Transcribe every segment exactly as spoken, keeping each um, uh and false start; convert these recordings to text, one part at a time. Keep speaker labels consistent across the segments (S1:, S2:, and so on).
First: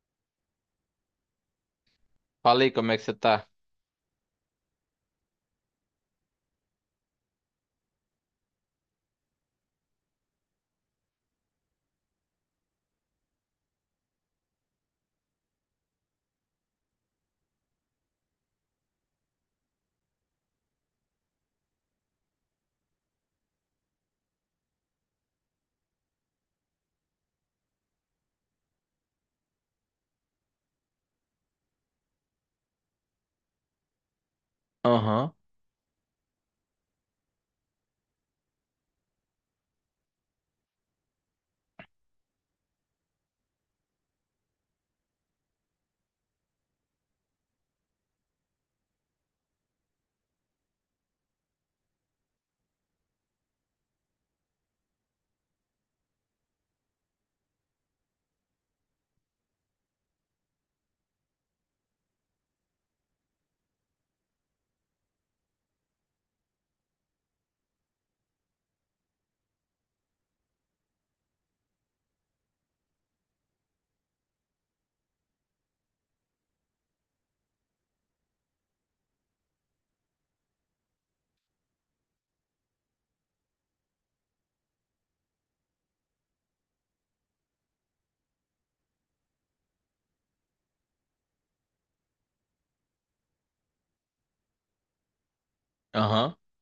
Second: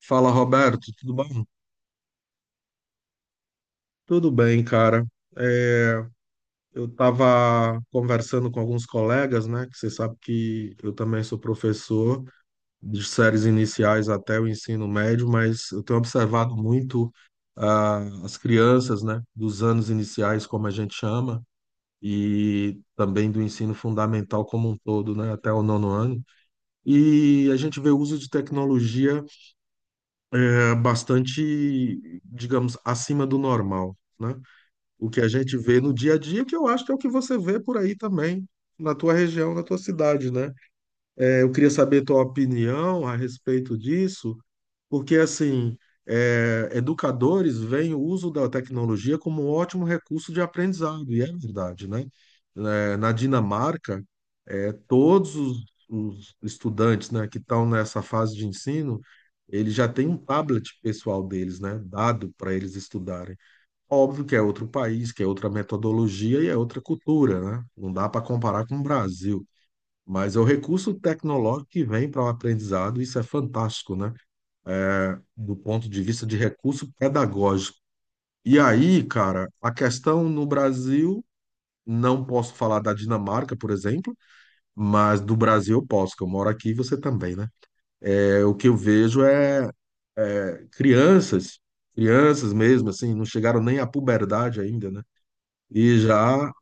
S1: Fala, Roberto, tudo bom?
S2: Falei, como é que você tá?
S1: Tudo bem, cara. É, eu estava conversando com alguns colegas, né? Que você sabe que eu também sou professor de séries iniciais até o ensino médio, mas eu tenho observado muito ah, as crianças, né? Dos anos iniciais, como a gente chama, e também do ensino fundamental como um todo, né? Até o nono ano. E a gente vê o uso de tecnologia é, bastante, digamos, acima do normal, né? O que a
S2: Aham,
S1: gente vê no dia a dia, que eu acho que é o que você vê por aí também, na tua região, na tua cidade, né? É, eu queria saber tua opinião a respeito disso, porque, assim, é, educadores veem o uso da tecnologia como um ótimo recurso de aprendizado, e é verdade, né? É, na Dinamarca, é, todos os, os estudantes, né, que estão nessa fase de ensino, eles já têm um tablet pessoal deles, né, dado para eles estudarem. Óbvio que é outro país, que é outra metodologia e é outra cultura, né? Não dá para comparar com o Brasil. Mas é o recurso tecnológico que vem para o aprendizado, isso é fantástico, né? Do ponto de vista de recurso pedagógico. E aí, cara, a questão no Brasil, não posso falar da Dinamarca, por exemplo, mas do Brasil eu posso, que eu moro aqui e você também, né? É, o que eu vejo é é, crianças, crianças mesmo, assim, não chegaram nem à puberdade ainda, né? E
S2: aham.
S1: já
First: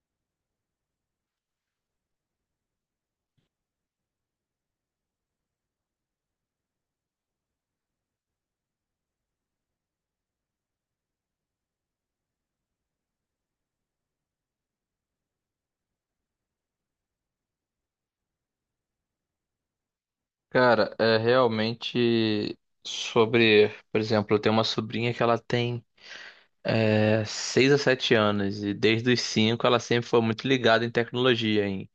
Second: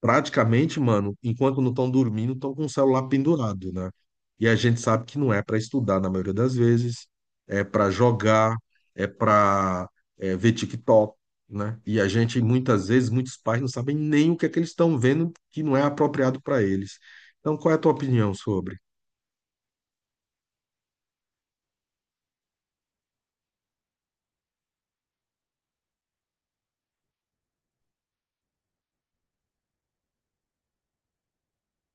S1: praticamente, mano, enquanto não estão dormindo, estão com o celular pendurado, né? E a gente sabe que não é para estudar na maioria das vezes, é para jogar, é para ver TikTok, né? E a gente, muitas vezes, muitos pais não sabem nem o que é que eles estão vendo que não é apropriado para eles. Então, qual é a tua opinião sobre?
S2: Cara, é realmente sobre, por exemplo, eu tenho uma sobrinha que ela tem é, seis a sete anos, e desde os cinco ela sempre foi muito ligada em tecnologia, em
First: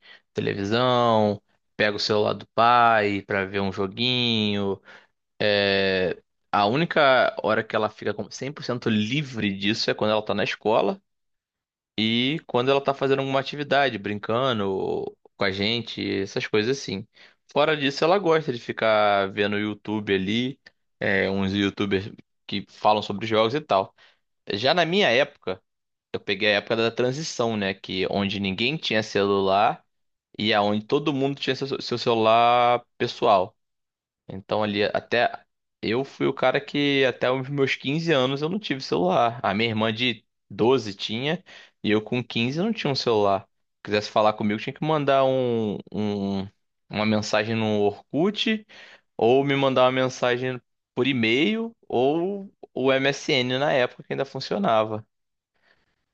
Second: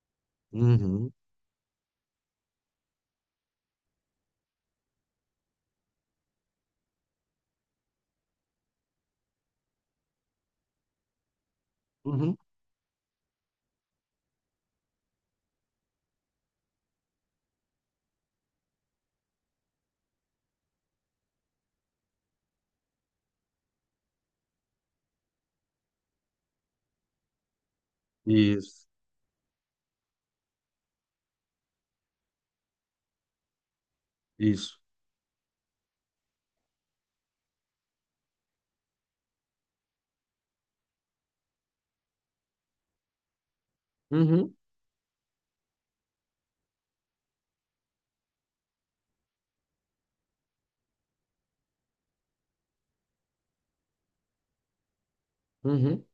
S1: Uhum,
S2: televisão, pega o celular do pai pra ver um joguinho. É, a única hora que ela fica com- cem por cento livre disso é quando ela tá na escola.
S1: uhum,
S2: E quando ela tá fazendo alguma atividade, brincando com a gente, essas coisas assim. Fora disso, ela gosta de ficar vendo YouTube ali, é, uns YouTubers que falam sobre jogos e tal. Já na minha época, eu peguei a época da transição, né? Que onde ninguém
S1: isso,
S2: tinha celular e aonde todo mundo tinha seu, seu celular pessoal. Então
S1: isso.
S2: ali até eu fui o cara que, até os meus quinze anos, eu não tive celular. A minha irmã de doze tinha e eu com quinze não tinha um celular. Se quisesse falar
S1: Uhum,
S2: comigo, tinha que mandar um, um- uma mensagem no Orkut, ou me mandar uma mensagem por e-mail, ou o M S N na época que ainda funcionava.
S1: uhum.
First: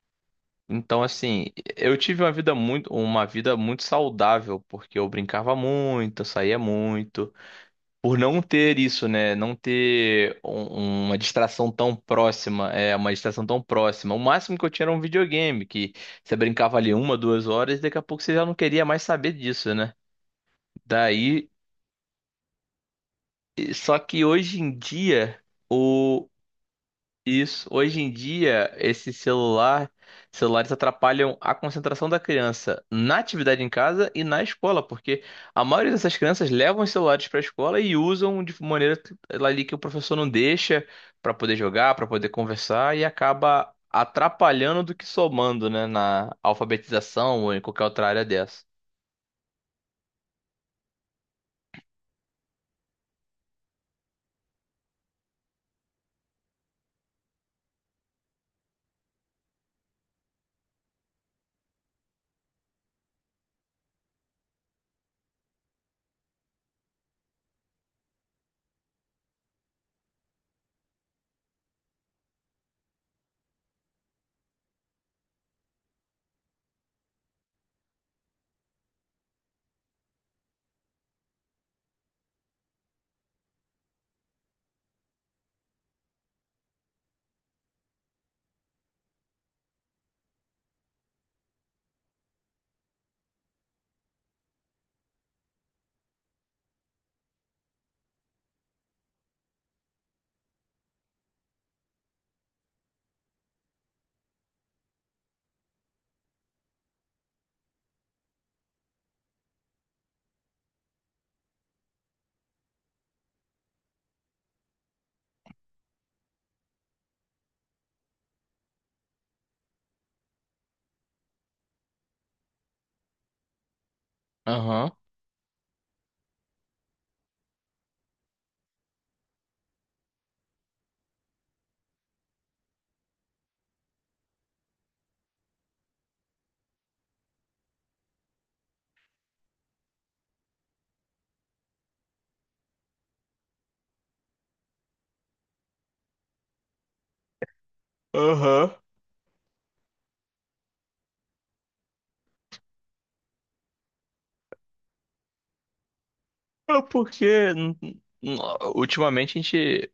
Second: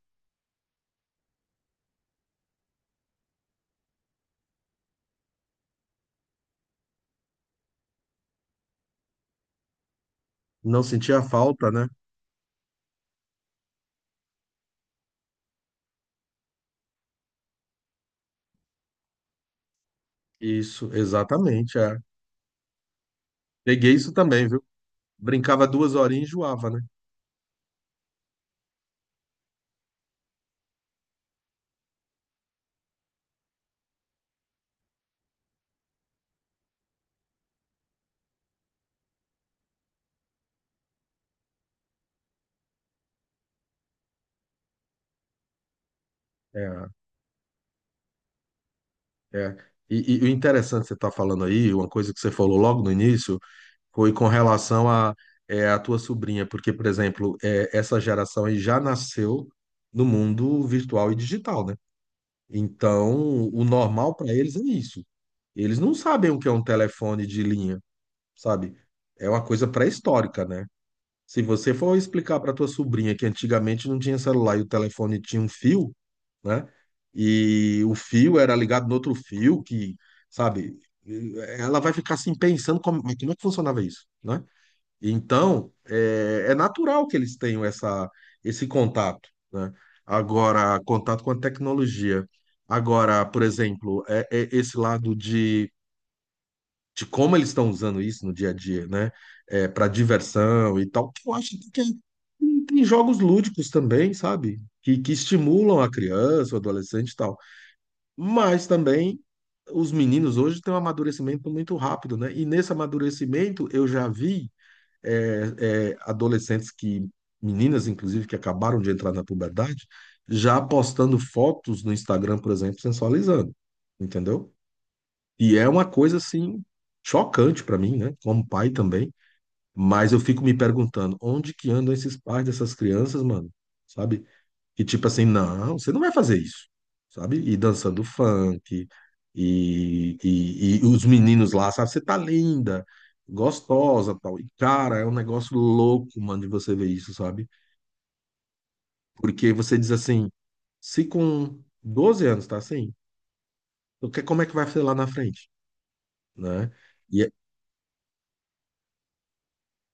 S2: Então assim, eu tive uma vida muito uma vida muito saudável, porque eu brincava muito, eu saía muito. Por não ter isso, né? Não ter
S1: Não
S2: um- uma
S1: sentia
S2: distração
S1: falta, né?
S2: tão próxima, é, uma distração tão próxima. O máximo que eu tinha era um videogame, que você brincava ali uma, duas horas, e daqui a pouco você já não queria mais saber disso, né?
S1: Isso,
S2: Daí,
S1: exatamente, é. Peguei
S2: só
S1: isso
S2: que
S1: também,
S2: hoje
S1: viu?
S2: em dia...
S1: Brincava duas horinhas e enjoava, né?
S2: Isso. Hoje em dia, esse celular, celulares atrapalham a concentração da criança na atividade em casa e na escola, porque a maioria dessas crianças levam os celulares para a escola e usam de maneira que- ali que o professor não deixa, para poder jogar, para poder conversar, e acaba atrapalhando do que somando, né, na
S1: É,
S2: alfabetização ou em qualquer outra área dessa.
S1: é. E, e o interessante que você está falando aí, uma coisa que você falou logo no início, foi com relação a, é, a tua sobrinha, porque, por exemplo, é, essa geração aí já nasceu no mundo virtual e digital, né? Então, o normal para eles é isso. Eles não sabem o que é um telefone de linha, sabe? É uma coisa pré-histórica, né? Se você for explicar para tua sobrinha que antigamente não tinha celular e o telefone tinha um fio, né? E o fio era ligado no outro fio, que, sabe, ela vai ficar assim pensando como, mas como é que funcionava isso, né? Então, é, é natural que eles tenham essa, esse contato, né? Agora, contato com a tecnologia. Agora, por exemplo, é, é esse lado de de como eles estão usando isso no dia a dia, né? É, para diversão e tal. Que Eu acho que tem, tem jogos lúdicos também, sabe? Que, que estimulam a criança, o adolescente e tal. Mas também os meninos hoje têm um amadurecimento muito rápido, né? E nesse amadurecimento eu já vi é, é, adolescentes que, meninas inclusive, que acabaram de entrar na puberdade, já postando fotos no Instagram, por exemplo, sensualizando, entendeu?
S2: Aham.
S1: E é uma coisa assim chocante para mim, né? Como pai também. Mas eu fico me perguntando, onde que andam esses pais dessas crianças, mano? Sabe? E tipo assim, não, você não vai fazer isso, sabe? E dançando funk, e, e, e os meninos lá, sabe? Você tá linda, gostosa, tal. E cara, é um negócio louco, mano, de você ver isso, sabe?
S2: Aham.
S1: Porque você diz assim, se com doze anos tá assim, o que- como é que vai ser lá na frente, né?
S2: É
S1: E
S2: porque
S1: é-
S2: n- n- ultimamente a gente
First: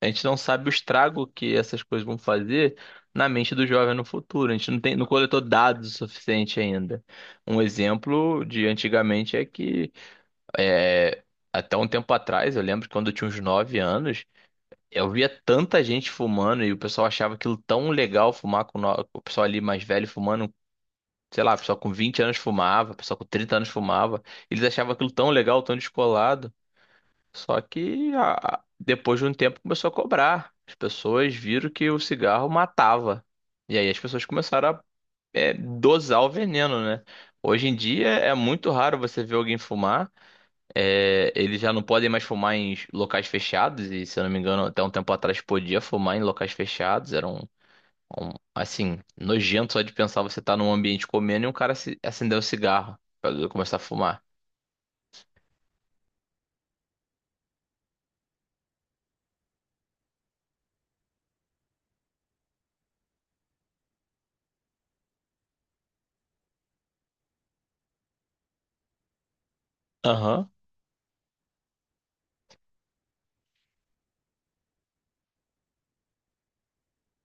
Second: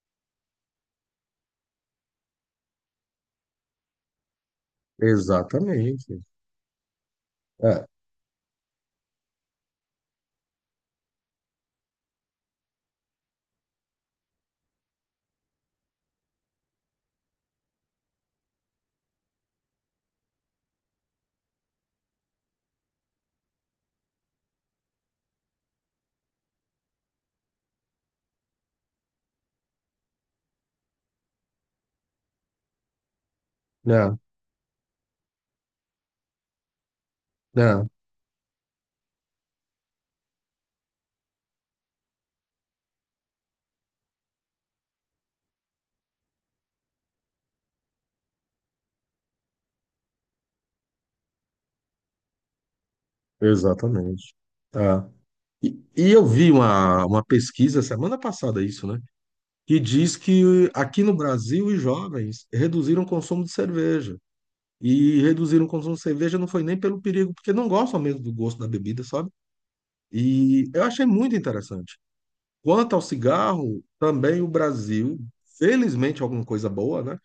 S2: a gente não sabe o estrago que essas coisas vão fazer na mente do jovem no futuro. A gente não tem, não coletou dados o
S1: exatamente.
S2: suficiente ainda. Um
S1: É,
S2: exemplo de antigamente é que é, até um tempo atrás, eu lembro que quando eu tinha uns nove anos, eu via tanta gente fumando e o pessoal achava aquilo tão legal, fumar com no- o pessoal ali mais velho fumando. Sei lá, o pessoal com vinte anos fumava, o pessoal com trinta anos fumava. Eles achavam aquilo tão legal, tão descolado. Só que a- depois de um tempo começou a cobrar. As pessoas viram que o cigarro matava. E aí as
S1: é,
S2: pessoas começaram a é, dosar o veneno, né? Hoje em
S1: é,
S2: dia é muito raro você ver alguém fumar. É, eles já não podem mais fumar em locais fechados. E se eu não me engano, até um tempo atrás podia fumar em locais fechados. Era um, um, assim, nojento só de pensar, você tá num ambiente comendo e um cara se, acender o cigarro pra começar a fumar.
S1: exatamente. É. E, e eu vi uma, uma pesquisa semana passada, isso, né? Que diz que aqui no Brasil os jovens reduziram o consumo de cerveja. E reduziram o consumo de cerveja não foi nem pelo perigo, porque não gostam mesmo do gosto da bebida, sabe?
S2: Aham,
S1: E eu achei muito interessante. Quanto ao cigarro, também o Brasil, felizmente alguma coisa boa, né?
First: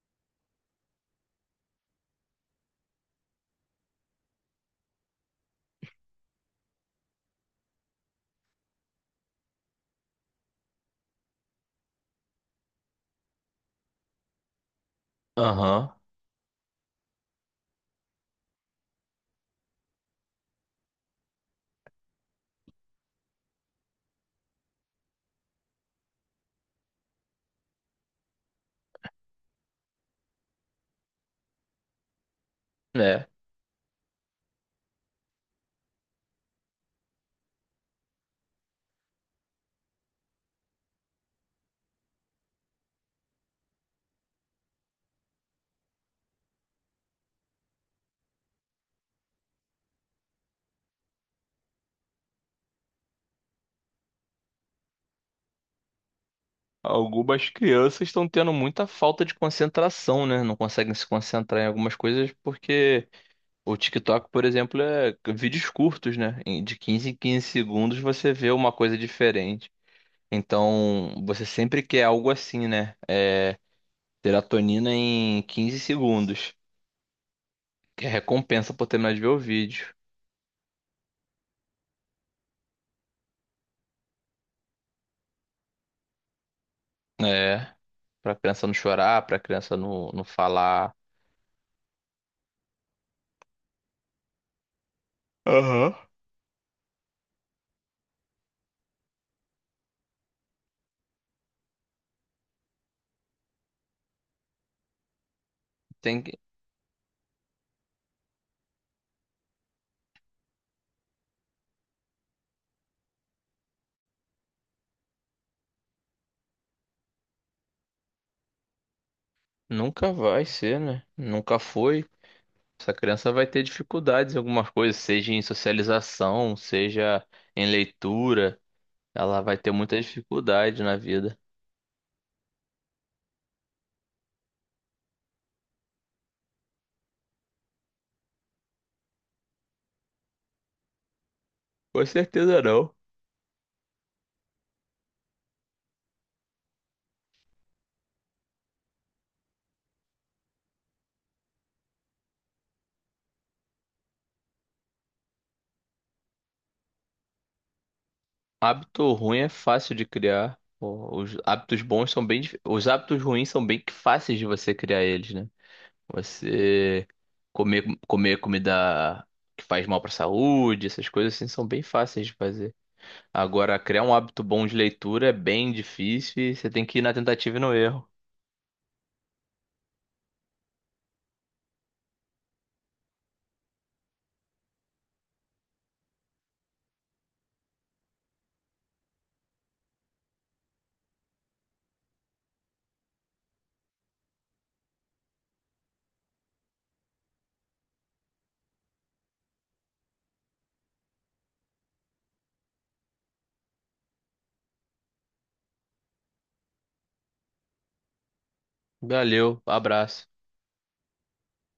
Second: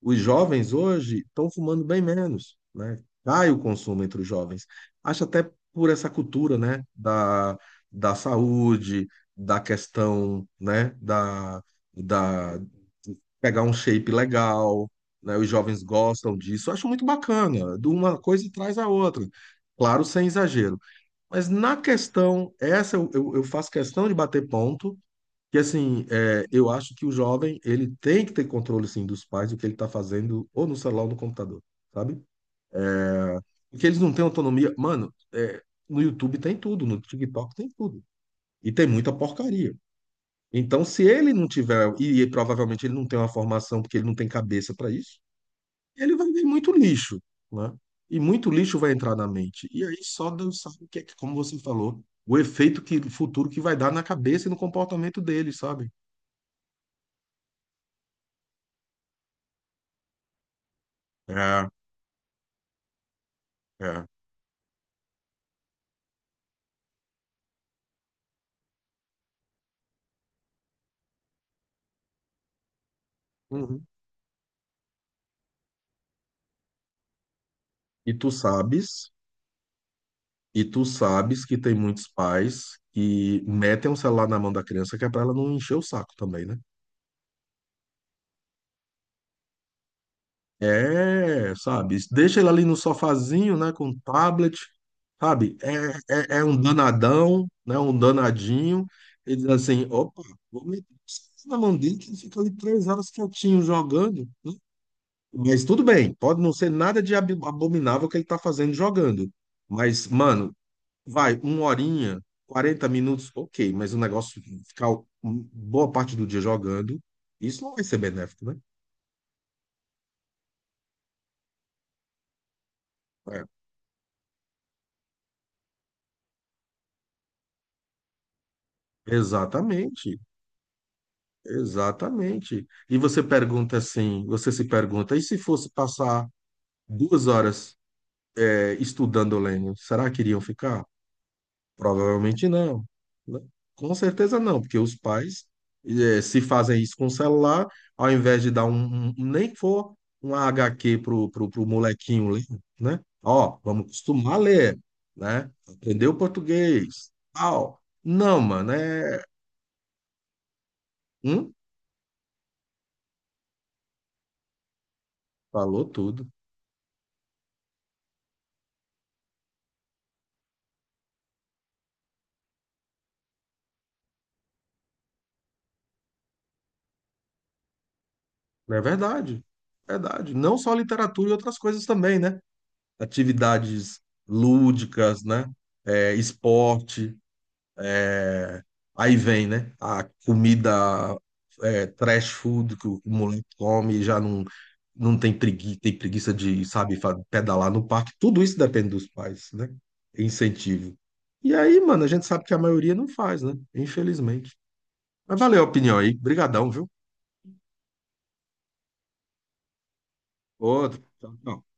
S1: Os jovens hoje estão fumando bem menos, né? Cai o consumo entre os jovens. Acho até por essa cultura, né? Da, da saúde, da questão, né? Da, da de pegar um shape legal, né? Os jovens
S2: aham.
S1: gostam disso. Acho muito bacana. De uma coisa traz a outra. Claro, sem exagero. Mas na questão, essa eu, eu eu faço questão de bater ponto que assim, é, eu acho que o jovem, ele tem que ter controle, sim, dos pais do que ele tá fazendo ou no celular ou no computador, sabe?
S2: Né?
S1: Porque eles não têm autonomia. Mano, é, no YouTube tem tudo, no TikTok tem tudo. E tem muita porcaria. Então, se ele não tiver, e, provavelmente ele não tem uma formação porque ele não tem cabeça para isso, ele vai ver muito lixo, né? E muito lixo vai entrar na mente. E aí só Deus sabe o que é que, como você falou, o efeito que, futuro que vai dar na cabeça e no comportamento dele, sabe?
S2: Algumas crianças estão tendo muita falta de concentração, né? Não conseguem se concentrar em
S1: É,
S2: algumas coisas porque o
S1: é.
S2: TikTok, por exemplo, é vídeos curtos, né? Em- De quinze em quinze segundos você vê uma coisa diferente. Então, você sempre quer algo assim, né? É,
S1: Uhum.
S2: serotonina em quinze segundos, que é
S1: E tu
S2: recompensa por
S1: sabes,
S2: terminar de ver o vídeo.
S1: e tu sabes que tem muitos pais que metem o celular na mão da criança que é para ela não encher o saco também, né?
S2: É, pra criança não chorar, pra criança não, não falar.
S1: É, sabe? Deixa ele ali no sofazinho, né, com o tablet, sabe?
S2: Aham.
S1: É, é, é um danadão, né, um danadinho. E diz assim, opa, vou meter isso na mão dele que ele fica ali três horas quietinho jogando, né? Mas tudo bem,
S2: Tem que...
S1: pode não ser nada de ab- abominável que ele tá fazendo jogando. Mas, mano, vai, uma horinha, quarenta minutos, ok, mas o negócio ficar um- boa parte do dia jogando, isso não vai ser benéfico, né?
S2: Nunca vai ser, né? Nunca foi. Essa criança
S1: É.
S2: vai ter dificuldades em algumas coisas, seja em socialização, seja em leitura. Ela vai ter muita
S1: Exatamente,
S2: dificuldade na vida.
S1: exatamente. E você pergunta assim, você se pergunta, e se fosse passar duas horas, é, estudando o Lênin, será que iriam ficar?
S2: Com
S1: Provavelmente
S2: certeza
S1: não,
S2: não.
S1: né? Com certeza não, porque os pais eh, se fazem isso com o celular, ao invés de dar um, um- um, nem que for um H Q pro, pro, pro molequinho ler, né? Ó, vamos acostumar a ler, né? Aprender o português. Au. Não, mano,
S2: Hábito
S1: é.
S2: ruim é fácil de criar. O- Os
S1: Hum?
S2: hábitos bons são bem, dif- os hábitos ruins são bem que fáceis de você criar eles, né?
S1: Falou tudo.
S2: Você comer, comer comida que faz mal para a saúde, essas coisas assim são bem fáceis de fazer. Agora, criar um hábito bom de leitura é bem difícil, e você tem que ir na tentativa e no erro.
S1: É verdade. Verdade. Não só literatura e outras coisas também, né? Atividades lúdicas, né? Eh, esporte. É, aí vem, né? A comida é trash food que o moleque come, já não, não tem preguiça, tem preguiça de, sabe, fa- pedalar no parque. Tudo isso depende dos pais, né? É incentivo. E aí, mano, a gente sabe que a maioria não faz, né? Infelizmente. Mas valeu a opinião aí. Brigadão, viu?
S2: Valeu, abraço.
S1: Outro. Tchau, tchau.